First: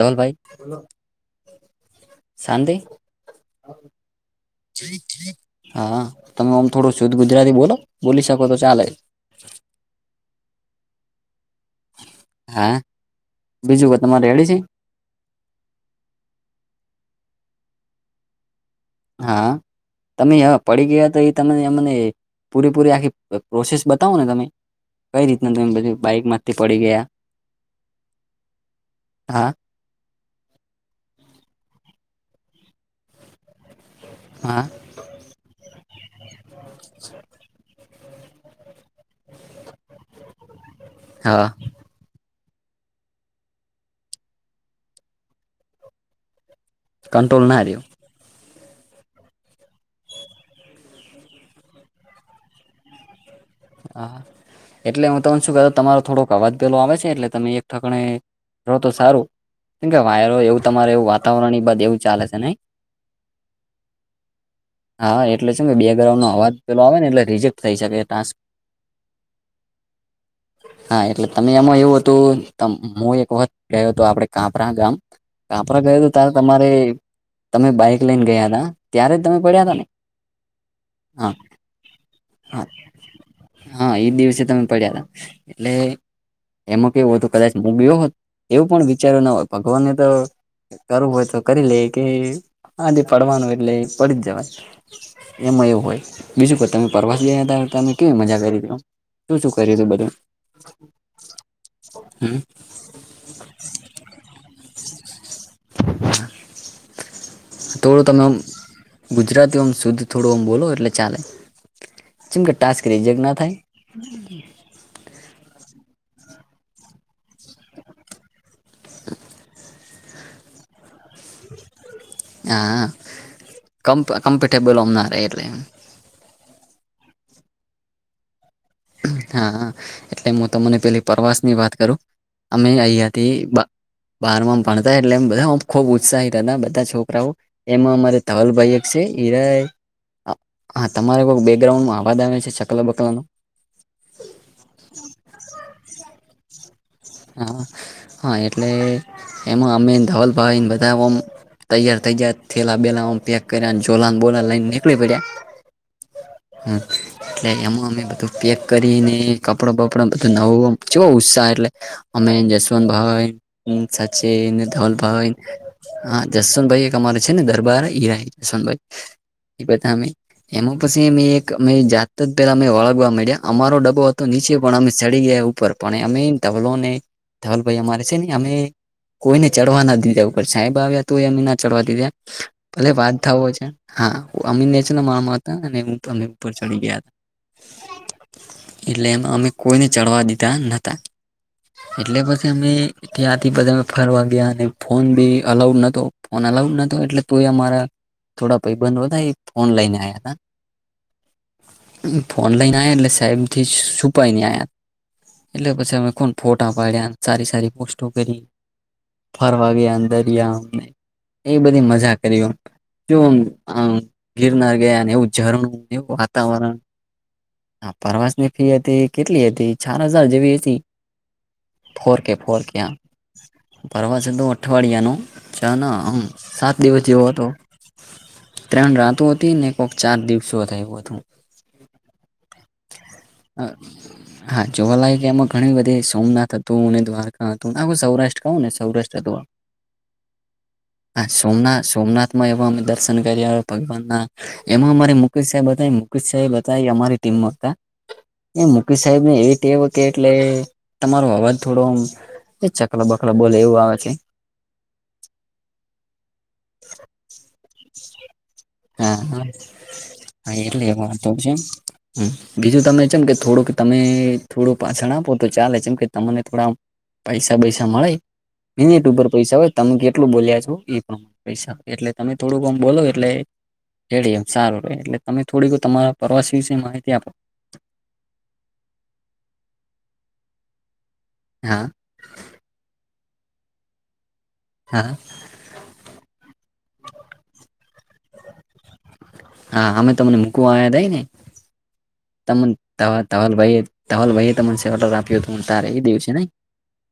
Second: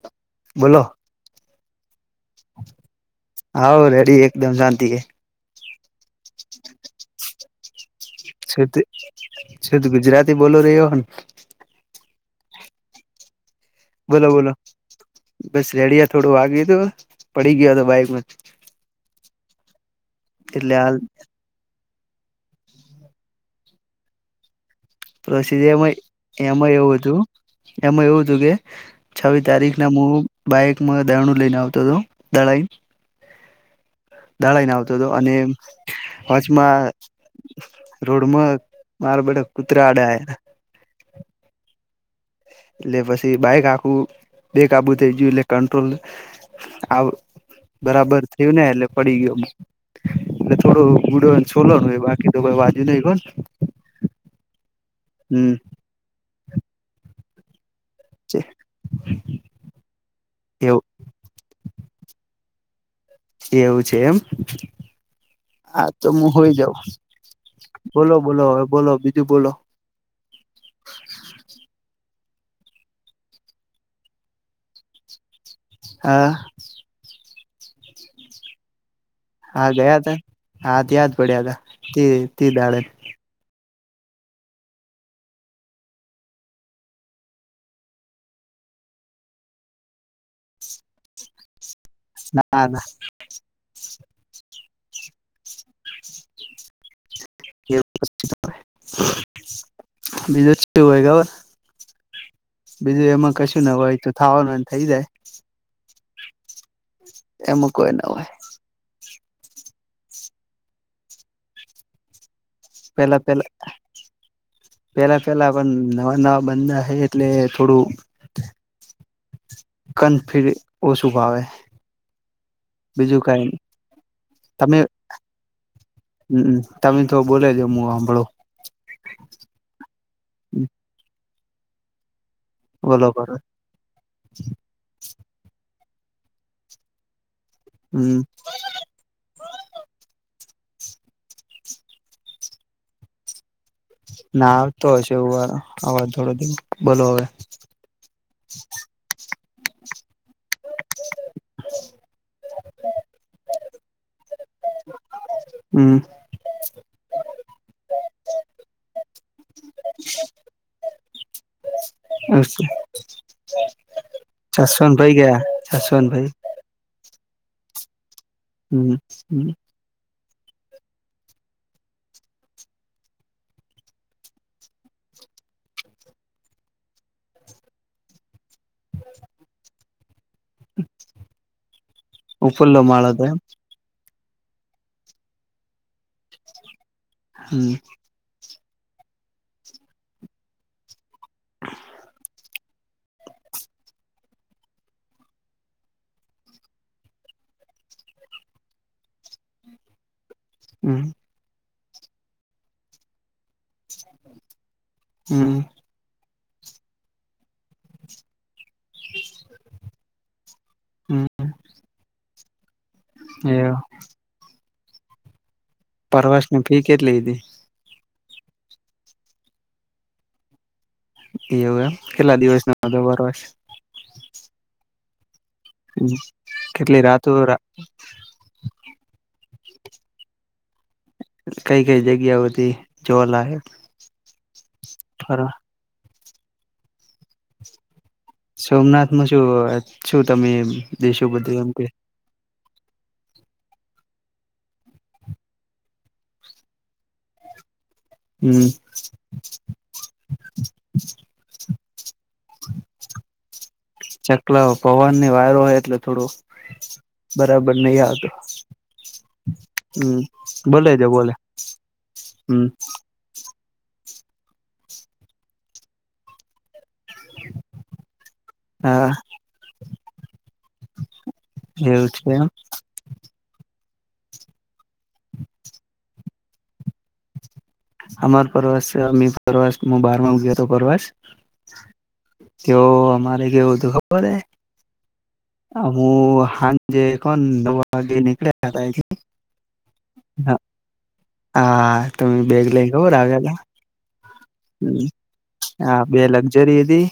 તોલ ભાઈ. બોલો શાંતિ હ રેડી એકદમ શાંતિ કે. હા તમે આમ થોડું શુદ્ધ ગુજરાતી બોલો. બોલી શકો તો છેત ચાલે છે તો ગુજરાતી બોલો રહ્યો ને. હે. બોલો બોલો બસ રેડિયા થોડું વાગ્યું તોું પડી ગયો હતો બાઈકમાં. હા તમે એટલે પડી હાલ ગયા તો એ. તમે મમને પૂરેપૂરી આખી પ્રોસેસ બતાવો ને તમે. કઈ રીતના પ્રસિ તમે એમાં બધું બાઈક માંથી એમાં પડી એવું ગયા હતું એમાં એવું હતું કે છવી હા તારીખ. હું બાઈકમાં દરણું લઈને આવતો હતો દડાઈ. હા દાડાાઈને આવતો હતો અને વચમાં. રોડ માં મારબ કુતરા આડે આ. હા. એટલે પછી બાઈક આખું બે કાબુ થઈ ગયું એટલે કંટ્રોલ. આવ કંટ્રોલ ના રહ્યો બરાબર થયું ને એટલે પડી ગયો. એટલે થોડો ગુડોને છોલો ન હોય બાકી તો કોઈ બાજુ નહ કો ને. હા એટલે હું તને શું કર તમારો થોડોક અવાજ પેલો આવે છે એટલે તમે એક. થક રતો સારું. કેમ કે વાયરો એવું તમારે એવું વાતાવરણ બ એવું ચાલે છે. એ એવું છે એમ. હા એટલે શું કે હા તો બેકગ્રાઉન્ડ નો હું હોય અવાજ જાઉં પેલો આવે ને એટલે રિજેક્ટ થઈ શકે બોલો ટાસ્ક બોલો હવે બોલો બીજું બોલો. હા એટલે તમે એમાં એવું હતું હું એક વખત રહ્યો હતો આપડ કાપરા ગામ. કાપરા ગયો તોું હા ત્યારે તમારે તમે બાઈક લઈને ગયા હતા ત્યારે તમે. પડ્યા હા હતા ને ગયા ત હા ત્યાં જ પડ્યા ત ત ત હા દાડે. હા એજ દિવસે તમે પડ્યા હતાા એટલે. એમાં કેવું હતું કદાચ ગયો હોત એવું પણ વિચારો ના હોય ભગવાનને તો કરવું હોય તો કરી લે કે ના ના આજે પડવાનું એટલે પડી જ જવાય એમાં એવું હોય બીજું કોઈ તમે પર્વતીયાદમે મજા કરી શું, શું કરી તું બધું બીજું શું હોય ખબર હ બીજું એમાં કશું ન હોય તો થાવાનું હોય એમ થઈ જાય એમાં કોઈ ના હોય [unintelligible] ગુજરાતી ઓમ શુદ્ધ થોડું ઓમ બોલો એટલે ચાલે. જેમ કે ટાસ્ક રિજેક્ટ ના થાય પેલા-પેલા પેલા-પેલા અપન નવા-નવા બંદા હે એટલે થોડું કન ફીર ઓશું ફાવે. હા. કમ્ફ કમ્ફર્ટેબલ ઓમ ના રે એટલે. હમ્મ-હમ્મ. તમે તો બોલેજો, હું હાંભળું. હા‌, હા. એટલે હું તમને પેલી પરવાસની વાત કરું? અમે બોલો અહિયાંથી કરો બા બારમાંમ ભણતા એટલે અમે બધા ઓમ ખુબ ઉત્સાહિત હતા બધા છોકરાઓ, એમાં અમારે હમ ધવલભાઈ એક સે ઈ રેય, આ તમારે બોવ બેકગ્રાઉન્ડમાં આવાજ આવે સે, ચકલા બકલાનો ના આવતો હશે એવું, અવાજ થોડો ધીમો, બોલો હવે. હા. હા એટલે એમાં અમે ધવલભાઈન બધા ઓમ તૈયાર થઇ જયા, થેલા બેલા ઓમ પેક કર્યા, ને જોલા બોલાન લઈને નીકળી પડ્યા. [inaudible] એટલે એમાં અમે બધું પેક કરીને કપડા બપડા બધુ નવું આમ, ચેવો ઉત્સાહ એટલે અમે જશવંત ભાઈ, હું, સચિન, અને જસવંતભાઈ ધવલભાઈ ગયા જસવંતભાઈ [unintelligible] જશવંતભાઈ એક અમારે છે ને દરબાર, ઈરાઈ જશવંતભાઈ, હમ હમ ઈ બધા અમે એમાં પછી અમે એક અ જાતતો પેલા અમે વળગવા મંડ્યા, અમારો ડબો હતો નીચે પણ અમે સડી ગયા ઉપર. પણ અમે ધવલોને ધવલભાઈ અમારે સે ને, અમે કોઈને ચઢવા ના દીધા. પણ સાહેબ આવ્યા તોય અમે ના ચડવા દીધા, ઉપરલો ભલે માળો વાત હતો એમ થાઓ છે. હા અમે [unintelligible] મારા માતા અને હું, અમે ચડી ગયા. હમ્મ. એટલે એમ અમે કોઈને ચડવા દીધા નતા. એટલે પછી અમે ત્યાંથી બધા ફરવા ગયા, અને ફોન ભી અલાઉડ નતો, ફોન અલાઉડ નતો એટલે તોય અમારા થોડા ભાઇબંધો હતા ઈ ફોન લઈને આયા તા. હમ્મ. ફોન લઈને આયા એટલે સાહેબથી છુપાઈ ને આયા, હમ હમ એટલે પછી અમે ફોન ફોટા પાડ્યાને, સારી-સારી પોસ્ટો કરી. ફરવા ગયા અન દરિયા અમે, હમ એવી બધી મજા કરી. એ [unintelligible] આમ ગિરનાર ગયા, ને એવું ઝરણું, એવું પરવાસ ની વાતાવરણ ફી કેટલી હતી હા પરવાસની ફી હતી, કેટલી હતી? ચાર હજાર જેવી હતી. એવું એમ. કેટલા દિવસનો હતો પરવાસ? પરવાશ હતો અઠવાડિયાનો, ચ ના આમ સાત કેટલી દિવસ જેવો રાતો હતો. ત્રણ રાતો હતી ને, એક કોક ચાર દિવસો હતા, એવું હતું. કઈ કઈ જગ્યા હતી જોવાલાયક અહ હા જોવાલાયક એમાં ફરવા ઘણી બ સોમનાથ હતું, અને દ્વારકા હતું, આખું સૌરાષ્ટ્ર ટ કઉં ને સૌરાષ્ટ્ર સોમનાથમાં હતો, શું શું તમે દેશો હા બધું એમ કે સોમનાથ-સોમનાથ માં એવા અમે દર્શન કયરા ભગવાનના. એમાં અમારે મુકેશ સાહેબ હતા, ઈ મુકેશ સાહેબ હતા એ અમારી ટીમમાં હતા. એ હમ મુકેશ સાહેબને એ ટેવ હતી એટલે, તમારો અવાજ થોડો આમ એ ચકલા બકલા બોલે એવું આવે છે. [unintelligible] પવનની વાયરો હોય એટલે થોડું બરાબર નહીં આવતો. હા, હમ હા એટલે બોલે જો બોલે વાતોવ છે. હમ્મ હમ બીજું તમે છે ને કે થોડુંક તમે થોડું પાછણ આપો તો ચાલે છે, ચેમ કે તમને થોડા પૈસા બૈસા મળેય. મિનિટ હા ઉપર પૈસા હોય, તમે કેટલું બોલ્યા છો ઈ પ્રમાણે પૈસા હોય, એવું એટલે છે તમે એમ થોડુંક આમ બોલો એટલે રેડી એમ, સારું રહે, એટલે તમે થોડીક તમારા પરવાસ વિશે માહિતી આપો. અમાર પ્રવાસ પ્રવાસ હ બારમાંમ્ ગયોતો પ્રવાસ. હા. તો અમારે કેવું હતું ખબર હૈ? હા. અમો હાંજેે કોન નવ વાગે નીકળ્યા હતા અહીંથી. હા અમે તમને મૂકવા આયાતા એ ને? હા તમેં બેગ લઈ ગયોતો. [unintelligible] તો ધવલભાઈ એ તમને [unintelligible] ઓર્ડર આપ્યોતો તારે એ હા બે દિવસે નહી. લક્ઝરી હતી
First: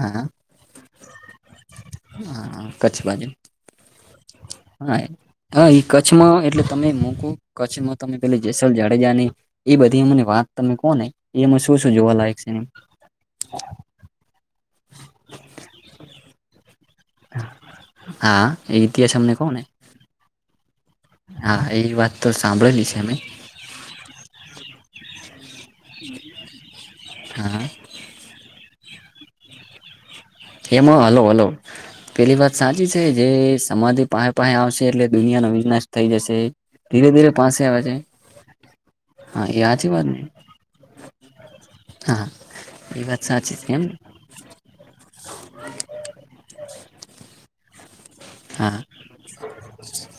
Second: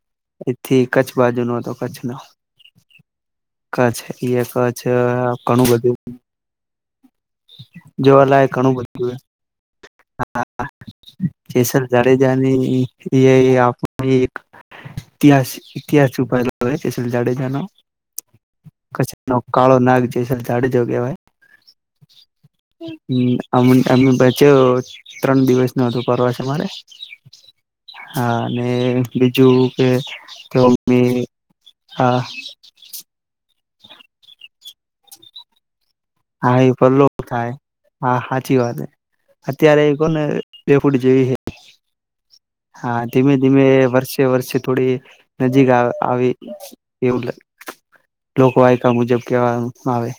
હા એથી કચ્છ બાજુ નો હતો કચ્છ નો અ કચ્છ બાજુ. કચ્છ એ કચ્છ હા ઘણું હા એ બધું કચ્છમાં એટલે તમે મુકો કચ્છમાં તમે પેલી જોવાલાયક જેસલ ઘણું બધું જાડેજાની એ બધી એમને વાત તમે કોને જેસલ જાડેજાની એ આપણી એક ઇતિહાસ ઇતિહાસ છુપાયેલો હે. જેસલ જાડેજાનો હા એ ઇતિહાસ [inaudible] અમને નો કહો ને કાળો નાગ જેસલ જાડેજો કેવાય. હા એ વાત તો સાંભળેલી છે મે. હમ અમે અમે પાછો ત્રણ દિવસનો હતો પ્રવાસ અમારે. હા. હા અને બીજું કે એમાં હલો મમ્મી હલો હા પેલી વાત સાચ છે જે સમાધિ પાહે પાહે આવશે એટલે દુનિયાના વિનાશ થઈ જશે હા એ પાલો ધીરે ધીરે થાય પાસે આવે છે હા હાચી વાત હે. હા અત્યારે સાચી એ વાત ને કોને બે ફૂટ જેવી [inaudible] હા હા એ વાત ધીમે સાચી ધીમે છે એમ એ વર્ષ તે વર્ષથી થોડી નજીક આવી એવું લા લોકો હા આયકા મુજબ કેહેવામ આવે.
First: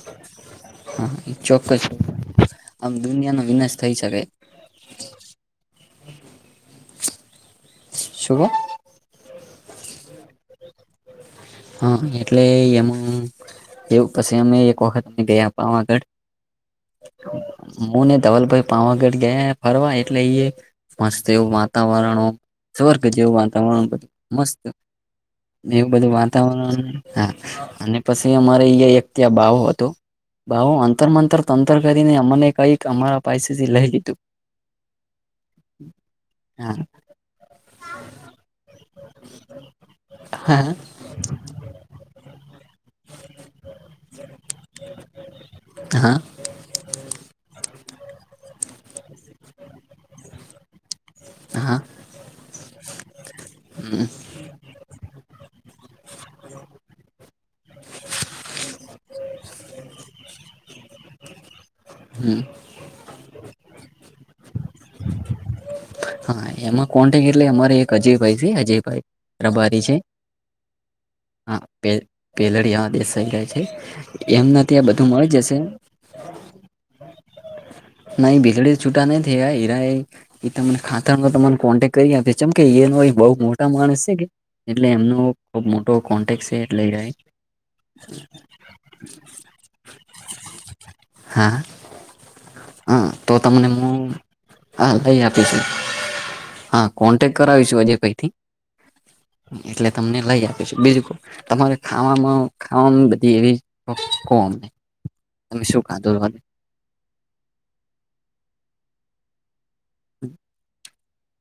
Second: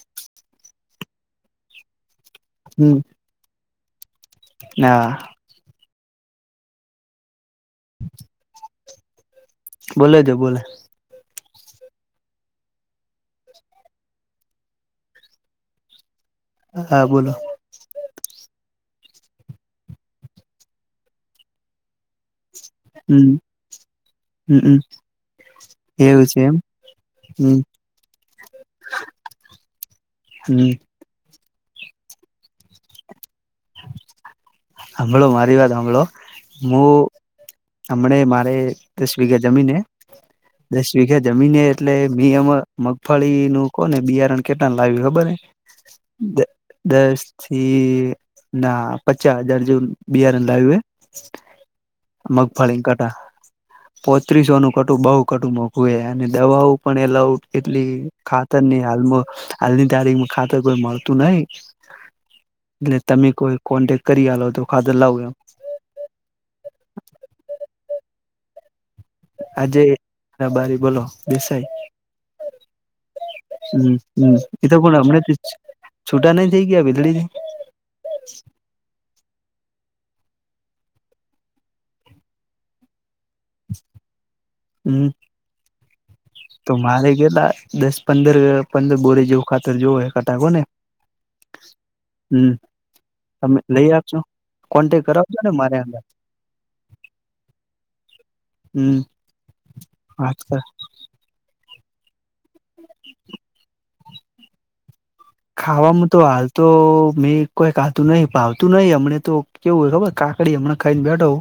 હા એ ચોક્કસ છે. આમ દુનિયાનો વિનાશ થઈ શકે. ના. શું વા બોલે તો બોલે. હમ એટલે એમા એવું પછી અમે એક વખત ગયા તો આગળ હા બોલો. હું ને ધવલભાઈ પાવાગઢ ગયા ફરવા એટલે એ મસ્ત એવું વાતાવરણ સ્વર્ગ હમ જેવું વાતાવરણ બધું મસ્ત. હમમ એવું બધું છે એમ વાતાવરણ હા હમ અને પછી અમારે અયા એક ત્યા બાવો અતો. હમ બાવાએ અંતરમંતર તંતર કરીને અમને કંઈક અમારા પાાયસેથી લઈ લીધું. જો મારી વાત હાભડો હા હું હમને મારે દસ વિઘા જમીન હે. હા દસ વિઘા જમીન એ એટલે મે એમ મગફળીનું કોને બિયારણ કેટલા લાવ્યું ખબર હે? હા દ દસથી ના પચાસ હજાર જેવું બિયારણ લાવ્યું હે. હા. મગફળીન કટા ક પાત્રીસોનું કટું બહુ કટું મોઘું હે અને દવાઓ પણ એ લઉ એટલી ખાતરની એ હાલમાં હાલની તારીખમ ખાતર કોઈ મળતું નહી હમ એટલે તમે કોઈ કોન્ટેક્ટ કરી હો તો ખાતર લાવુ એમ. હા એમાં કોન્ટેક્ટ એટલે અમારે એક અજય ભાઈ છે અજય ભાઈ. અજય ભાઈ બોલો. દેસાઈ પે [unintelligible] બેસી ગયા છે હમ હમ એમને એ તો ત્યાં પણ બધું હમણાં જ મળી જશે છૂટા નઈ થઈ ગયા વીજળીથી? નઈ ભીલડી છૂટા નહી થ હીરા એ તમને ખાતામાં તમા કોન્ટેક્ટ કરી આપે જેમ કે એનો બહુ મોટા માણસ છે કે એટલે હમ એમનો ખુબ મોટો કોન્ટેક છે તો એટલે મારે હીરાએ. ગલા દસ પંદર પંદર બોરે જેવું ખાતર જોવે હોય કટા કોને હા હમ હા તો તમે તમને લઈ હું આપશો હા કોન્ટેક લઈ કરાવજો ને આપીશું મારે આગળ હા કોન્ટેક્ટ કરાવીશું આજે પઈથી હમ એટલે તમને વાત લઈ કર આપી છે બિલકુલ તમારે ખાવામાં ખાવામાં બધી એવીહી ખાવામાં તો હાલ તો મેં કોઈક આવતું નહીિ ભાવતું નહીિ હમને તો કેવું હોય ખબર કાકડી હમણાં ખાઈને બેઠો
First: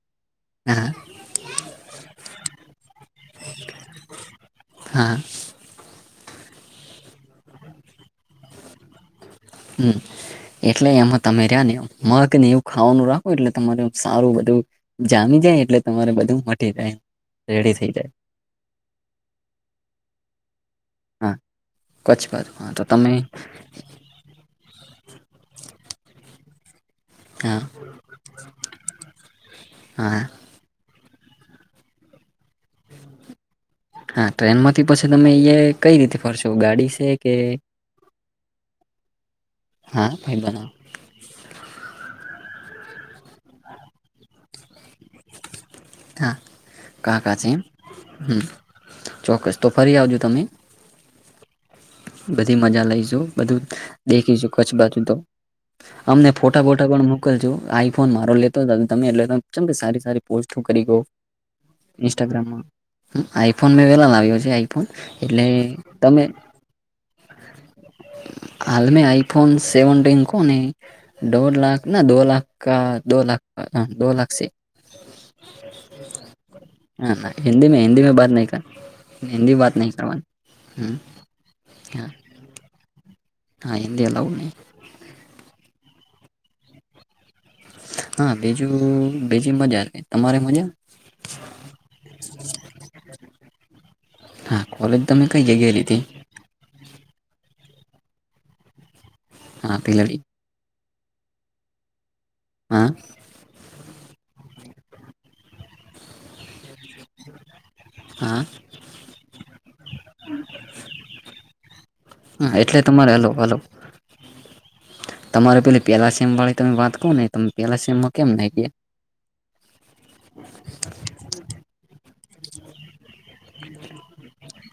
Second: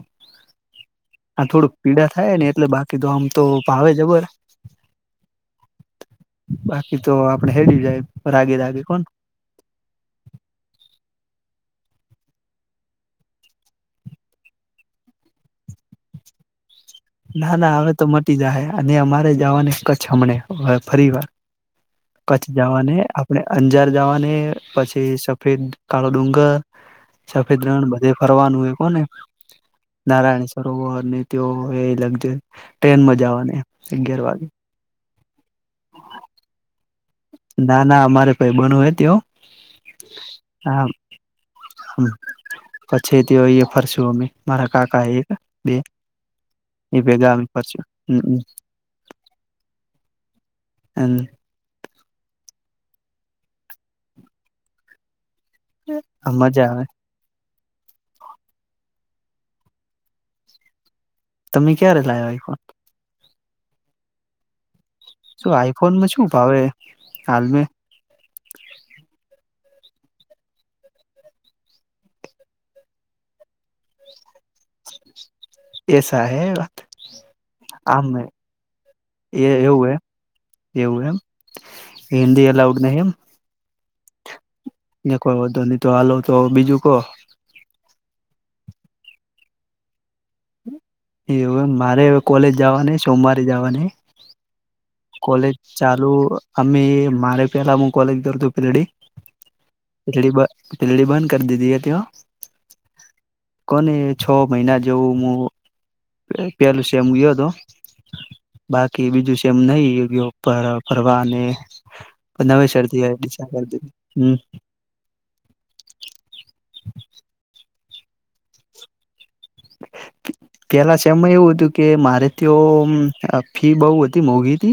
હા હા [unintelligible] હ થોડુંક પીડા થાય ને એટલે બાકી તો આમ તો ભાવે જબર હા બાકી તો આપડે હેરી જાય રાગે દાગે કોણ હમ [unintelligible] એટલે એમાં તમે રહ્યા ને મગ ને એવું ખાવાનું રાખો એટલે તમાર સારું બધું જામી જાય એટલે તમારે બધું મટી જાય ના રેડી ના થઈ હવે તો જાય મટી જ હ અને અમારે જવાને ક હમણે હ ફરી વાર હા કચ્છ બાજુ હા તો જવાને તમે આપણે અંજાર જવાને પછી સફેદ કાળો ડુંગર હા સફેદ રણ બધે ફરવાનું એ કોને હા નારાયણ સરોવર ને તે એ લગરી ટ્રેનમાં જવાની હા ટ્રેન માંથી પછી તમે કઈ રીતે ફરશો ગાડી છે કે ના ના અમારે ભાઈ બનવ હ તે હા ભાઈ બનાવ હા પછી તે અ ફરશું અમે મારા કાકા એક બે હા એ કા ભેગા કાં અમે છે એમ ફરશું હમ હ ચોક્કસ તો ફરી આવજો તમે હમ [unintelligible] બધી મજા લઈશુ બધું દેખીશું કચ્છ બાજુ તો અમને ફોટા મજા આવે ફોટા પણ ગગલ જો આઈફોન મારો લેતો તમે એટ સારી સારી પોસ્ટ કરી ગયો તમે ક્યારે લાવ્યા આઈફોન ઇન્સ્ટાગ્રામમાં આઈફોન મેં વેલા લાવ્યો છે એટલે તમે હ [unintelligible] કાલમે [unintelligible] હાલમે આઈફોન સેવનન્ટન કોનેહી દોઢ લાખ ના દો લાખ કા દો લાખ દો લાખ છે એસા હે હા હિન્દી મે હિન્દી આમ મે બત નહી કર એ હિન્દી વાત નહી કરવાની હમ એ દ એલા ઉ ના એ હા એદી અ લાવઉને કોઈ વધો નહી તો હાલવ તો બીજું કોહ હા બીજું બીજી મજા તમારે મજા એવ મારે કોલેજ જવા ન સોમવારે જવા ન હા કોલેજ દમે કઈ જગે ર હતી. અમ્મે મારે પેલા હું કોલેજ કર તું પિલડી હા પીલડી પીડી. પિિલ્ડી બંધ કરી દીધી હતી તયો. હં. કોને છ મહિના જેવું હું. પેલું સેમ ગયો હતો હા બાકી બીજું સેમ નહ. યોગ્ય પ્રવાહ ને હા એટલે નવેસર થી તમારે હલો હલો [unintelligible] તમારે પેલી પેલા સેમ વાળી તમે વાત કવ ને તમે પેલા સેમમાં કેમ ન કે. પેલા સેમ મા એવું હતું કે મારે તો ફી બહુ હતી, મોઘી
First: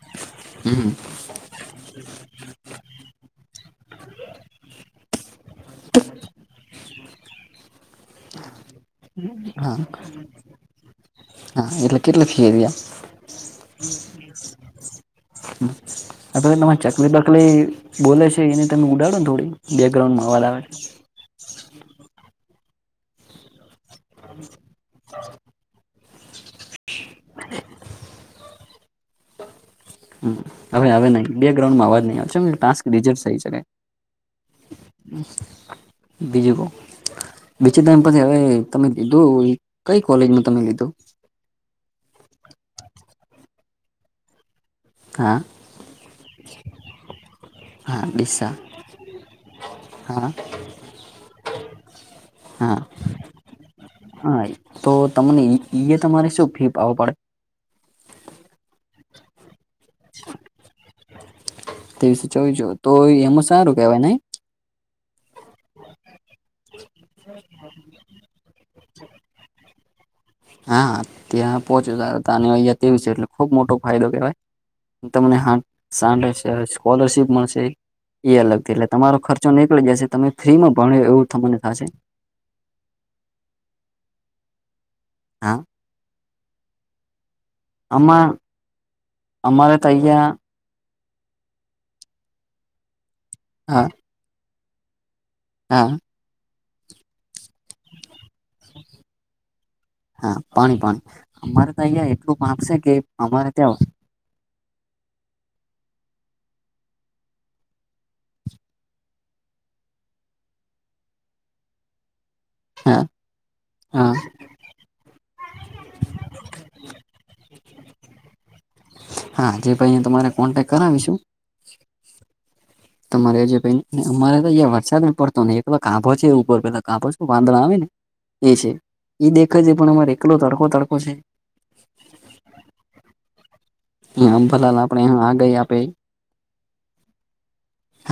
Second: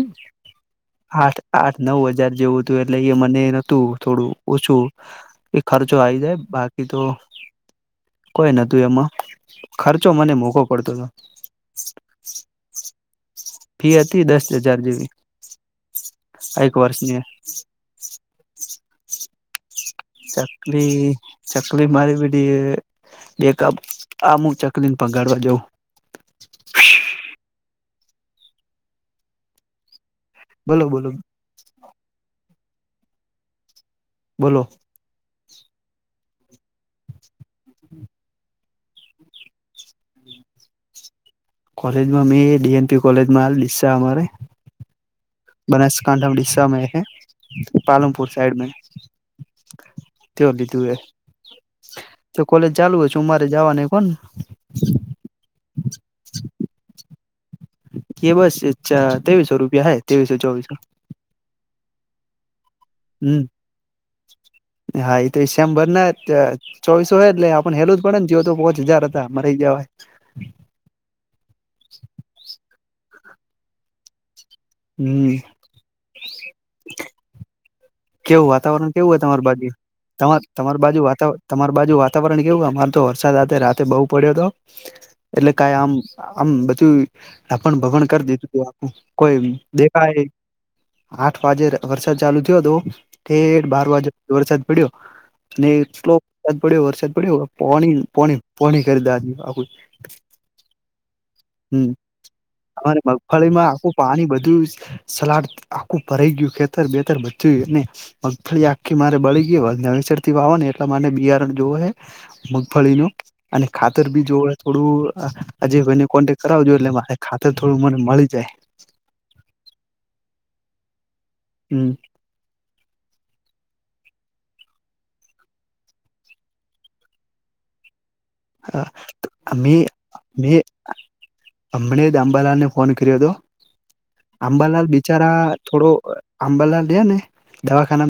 હમ સાત આઠ નવ હજાર જેવું હ તો એટલે એ મને નતું થોડું ઓછું એ ખર્ચો આવી જાય બાકી ઈ તો કોઈ નતું એમાં હા, ખર્ચો મને મોઘો પડતો હતો હા એટલે કેટલા થઇ ફી હતી દસ હજાર જેવી એક [unintelligible] [unintelligible] ચાકલી વર્ષની બાકરી બોલે છે, એને તમે ઉડાડો ને થોડી બેકગ્રાઉન્ડમાં હવાલ આવે ચકલી મારી બીધ એક આ અમુક ચકલી ને પગાડવા જઉં હમ્મ અ બોલો આવે બોલો નહી, બેગ્રઉન્ડમાં અવાજ નહી આવ છેમ ટાક રિજર થઈ શકે, બોલો બીજું કોક બીચે ટાઈમ પછી હવે તમે લીધું કઈ કોલેજ નું તમે લીધું, કોલેજમાં [unintelligible] કોલેજમાં અમારે. હા બનસકાઠા નુ ડીસામાં હૈ હા પાલનપુર ડીસા સાઈડ મે હા તે લીધું એ તો કોલેજ હા ચાલુ હ હું મારે જવાની કોણ, હા તો તમને ઈ તમારે શું ફી આવ પડે, [unintelligible] ત્રેવીસો રૂપિયા હે ત્રેવીસો ચોવીસો તેવીસ ચોવીજો તો હમ એમાં સારું કેવાય નઈ હા, એ તો વિશંભર ના ત ચોઈસો હો એટલે આપણ હેલું જ પડેને જઓ તો પોચ હજાર હતા મરી ગયા હોય, હા, ત્યાં પહોંચ હતા અહંયા તેવી છે, એટલે ખુબ મોટો ફાયદો કેવાય હમ તમનેં સ્કોલરશીપ મળશે, એ કેવું અલગથી એટલે વાતાવરણ કેવું તમારો હોય તમારી ખર્ચો બાજુ નીકળી જશે તમે તમાર ફ્રીમાં તમાર બાજુ ભણ્યો એવું વાતા તમને તમાર થશે, બાજુ વાતાવરણ કેવું અમારે તો વરસાદ આ રાતે બહુ પડ્યો હતો, એટલે હા કાઈ આમ આમ બધું પણ, ભમણ કરી આમાં દીધું તુ આપું કોઈ અમારે તો દેખાય અહિયાં આઠ વાગે વરસાદ ચાલુ થયો હતો, ઠેઠ હા બાર વાગે વરસાદ પડ્યો, ને હા એટલો વરસાદ પડ્યો વરસાદ પડ્યો પોણી, પોણી પોણી કરી દેં આખું હા પાણી પાણી અમારે તો હમ્મ અહિયાં એટલું આપશે કે [unintelligible] અમારે મગફળીમાં ત્યાં આખું પાણી બધું સલાડ આખું ભરાઈ ગયું ખેતર બેતર બધુંય ને મફળી આખી મારે બળી ગય નવેસર થી વાવા ને એટલે મારે બિયારણ જોવો હે, હા મગફળીનું અને ખાતર હા બી જોવા થોડું અજયભાઈ ને કોન્ટેક્ટ કરાવજો એટલે મા ખાતર થોડું મને મળી જાય, હા, અજયભાઈ તમારે કોન્ટેક્ટ કરાવીશું. હમ્મ તમારે જેને અમારે તોં વરસાદ પડતો ને એ પેલો કાભો છે, ઉપર પેલા કાભો શ વાંદડા આવે ને એ છે એ દેખાય છે, મે પણ અમારે એકલો મેં તડકો તડકો છે. હમણે જ આંબાલાલ ને ફોન કર્યો હતો આમ ભલાલ આંબાલાલ આપડે બિચારા આગળ આપે થોડો. અંબાલા લયા ને દવાખાનામા